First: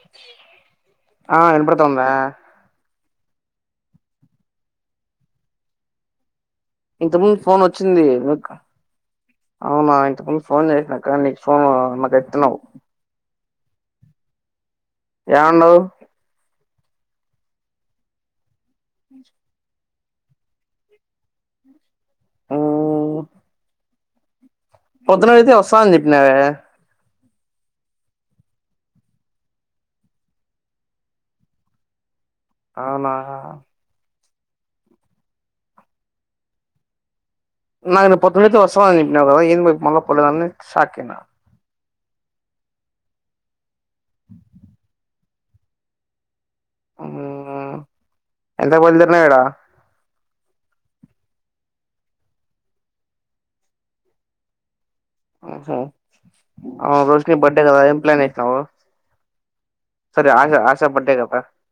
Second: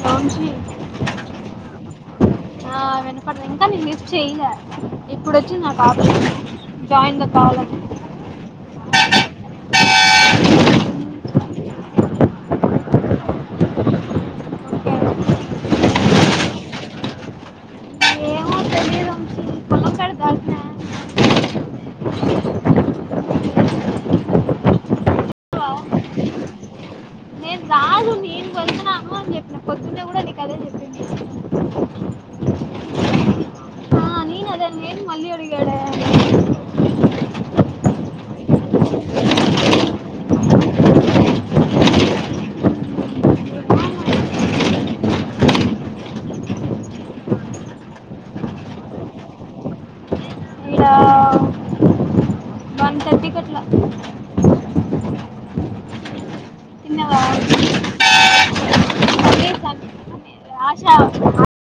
లోంచి ఆ ఆ ఇనపడుతోందా అప్పుడుది ఇంకా నేను లిఫ్ట్ చేయల ఇప్పుడు వచ్చింది నాకు ఆప్షన్స్ ఇంత ముందు ఫోన్ వచ్చింది నిక్ అవునా ఇంతక ముందు ఫోన్ చేసినా కానీ నీకు ఫోన్ ఇందాక ఎత్తినావ్ ఓకే యాడుండావ్ ఏమో తెలియదు అ వంశీ పొలం కాడ దాటినా ఉమ్ పొద్దున్న అడిగితే వస్తా అని చెప్పినావే నేను రాదు నేను వెళ్తున్నాను అని చెప్పిన పొద్దున్నే కూడా నీకు అదే చెప్పింది అవునా ఆ, నేను అదే నేను మళ్ళీ అడిగాడే నా ఇ పతు మ వస ఏ మళ్ళ పోలేద సాాక ఎ ఎంతా బలిితరణ ఎడా ఇక్కడ వన్ థర్టీకి అట్లా హ తిన్నవా రోజని బర్త్డే కదా ఏం ప్లాన్ చేసినవు మళ్ళీ సన్- సరే ఆశ ఆశా బడ్డే ఆశ కాప్ప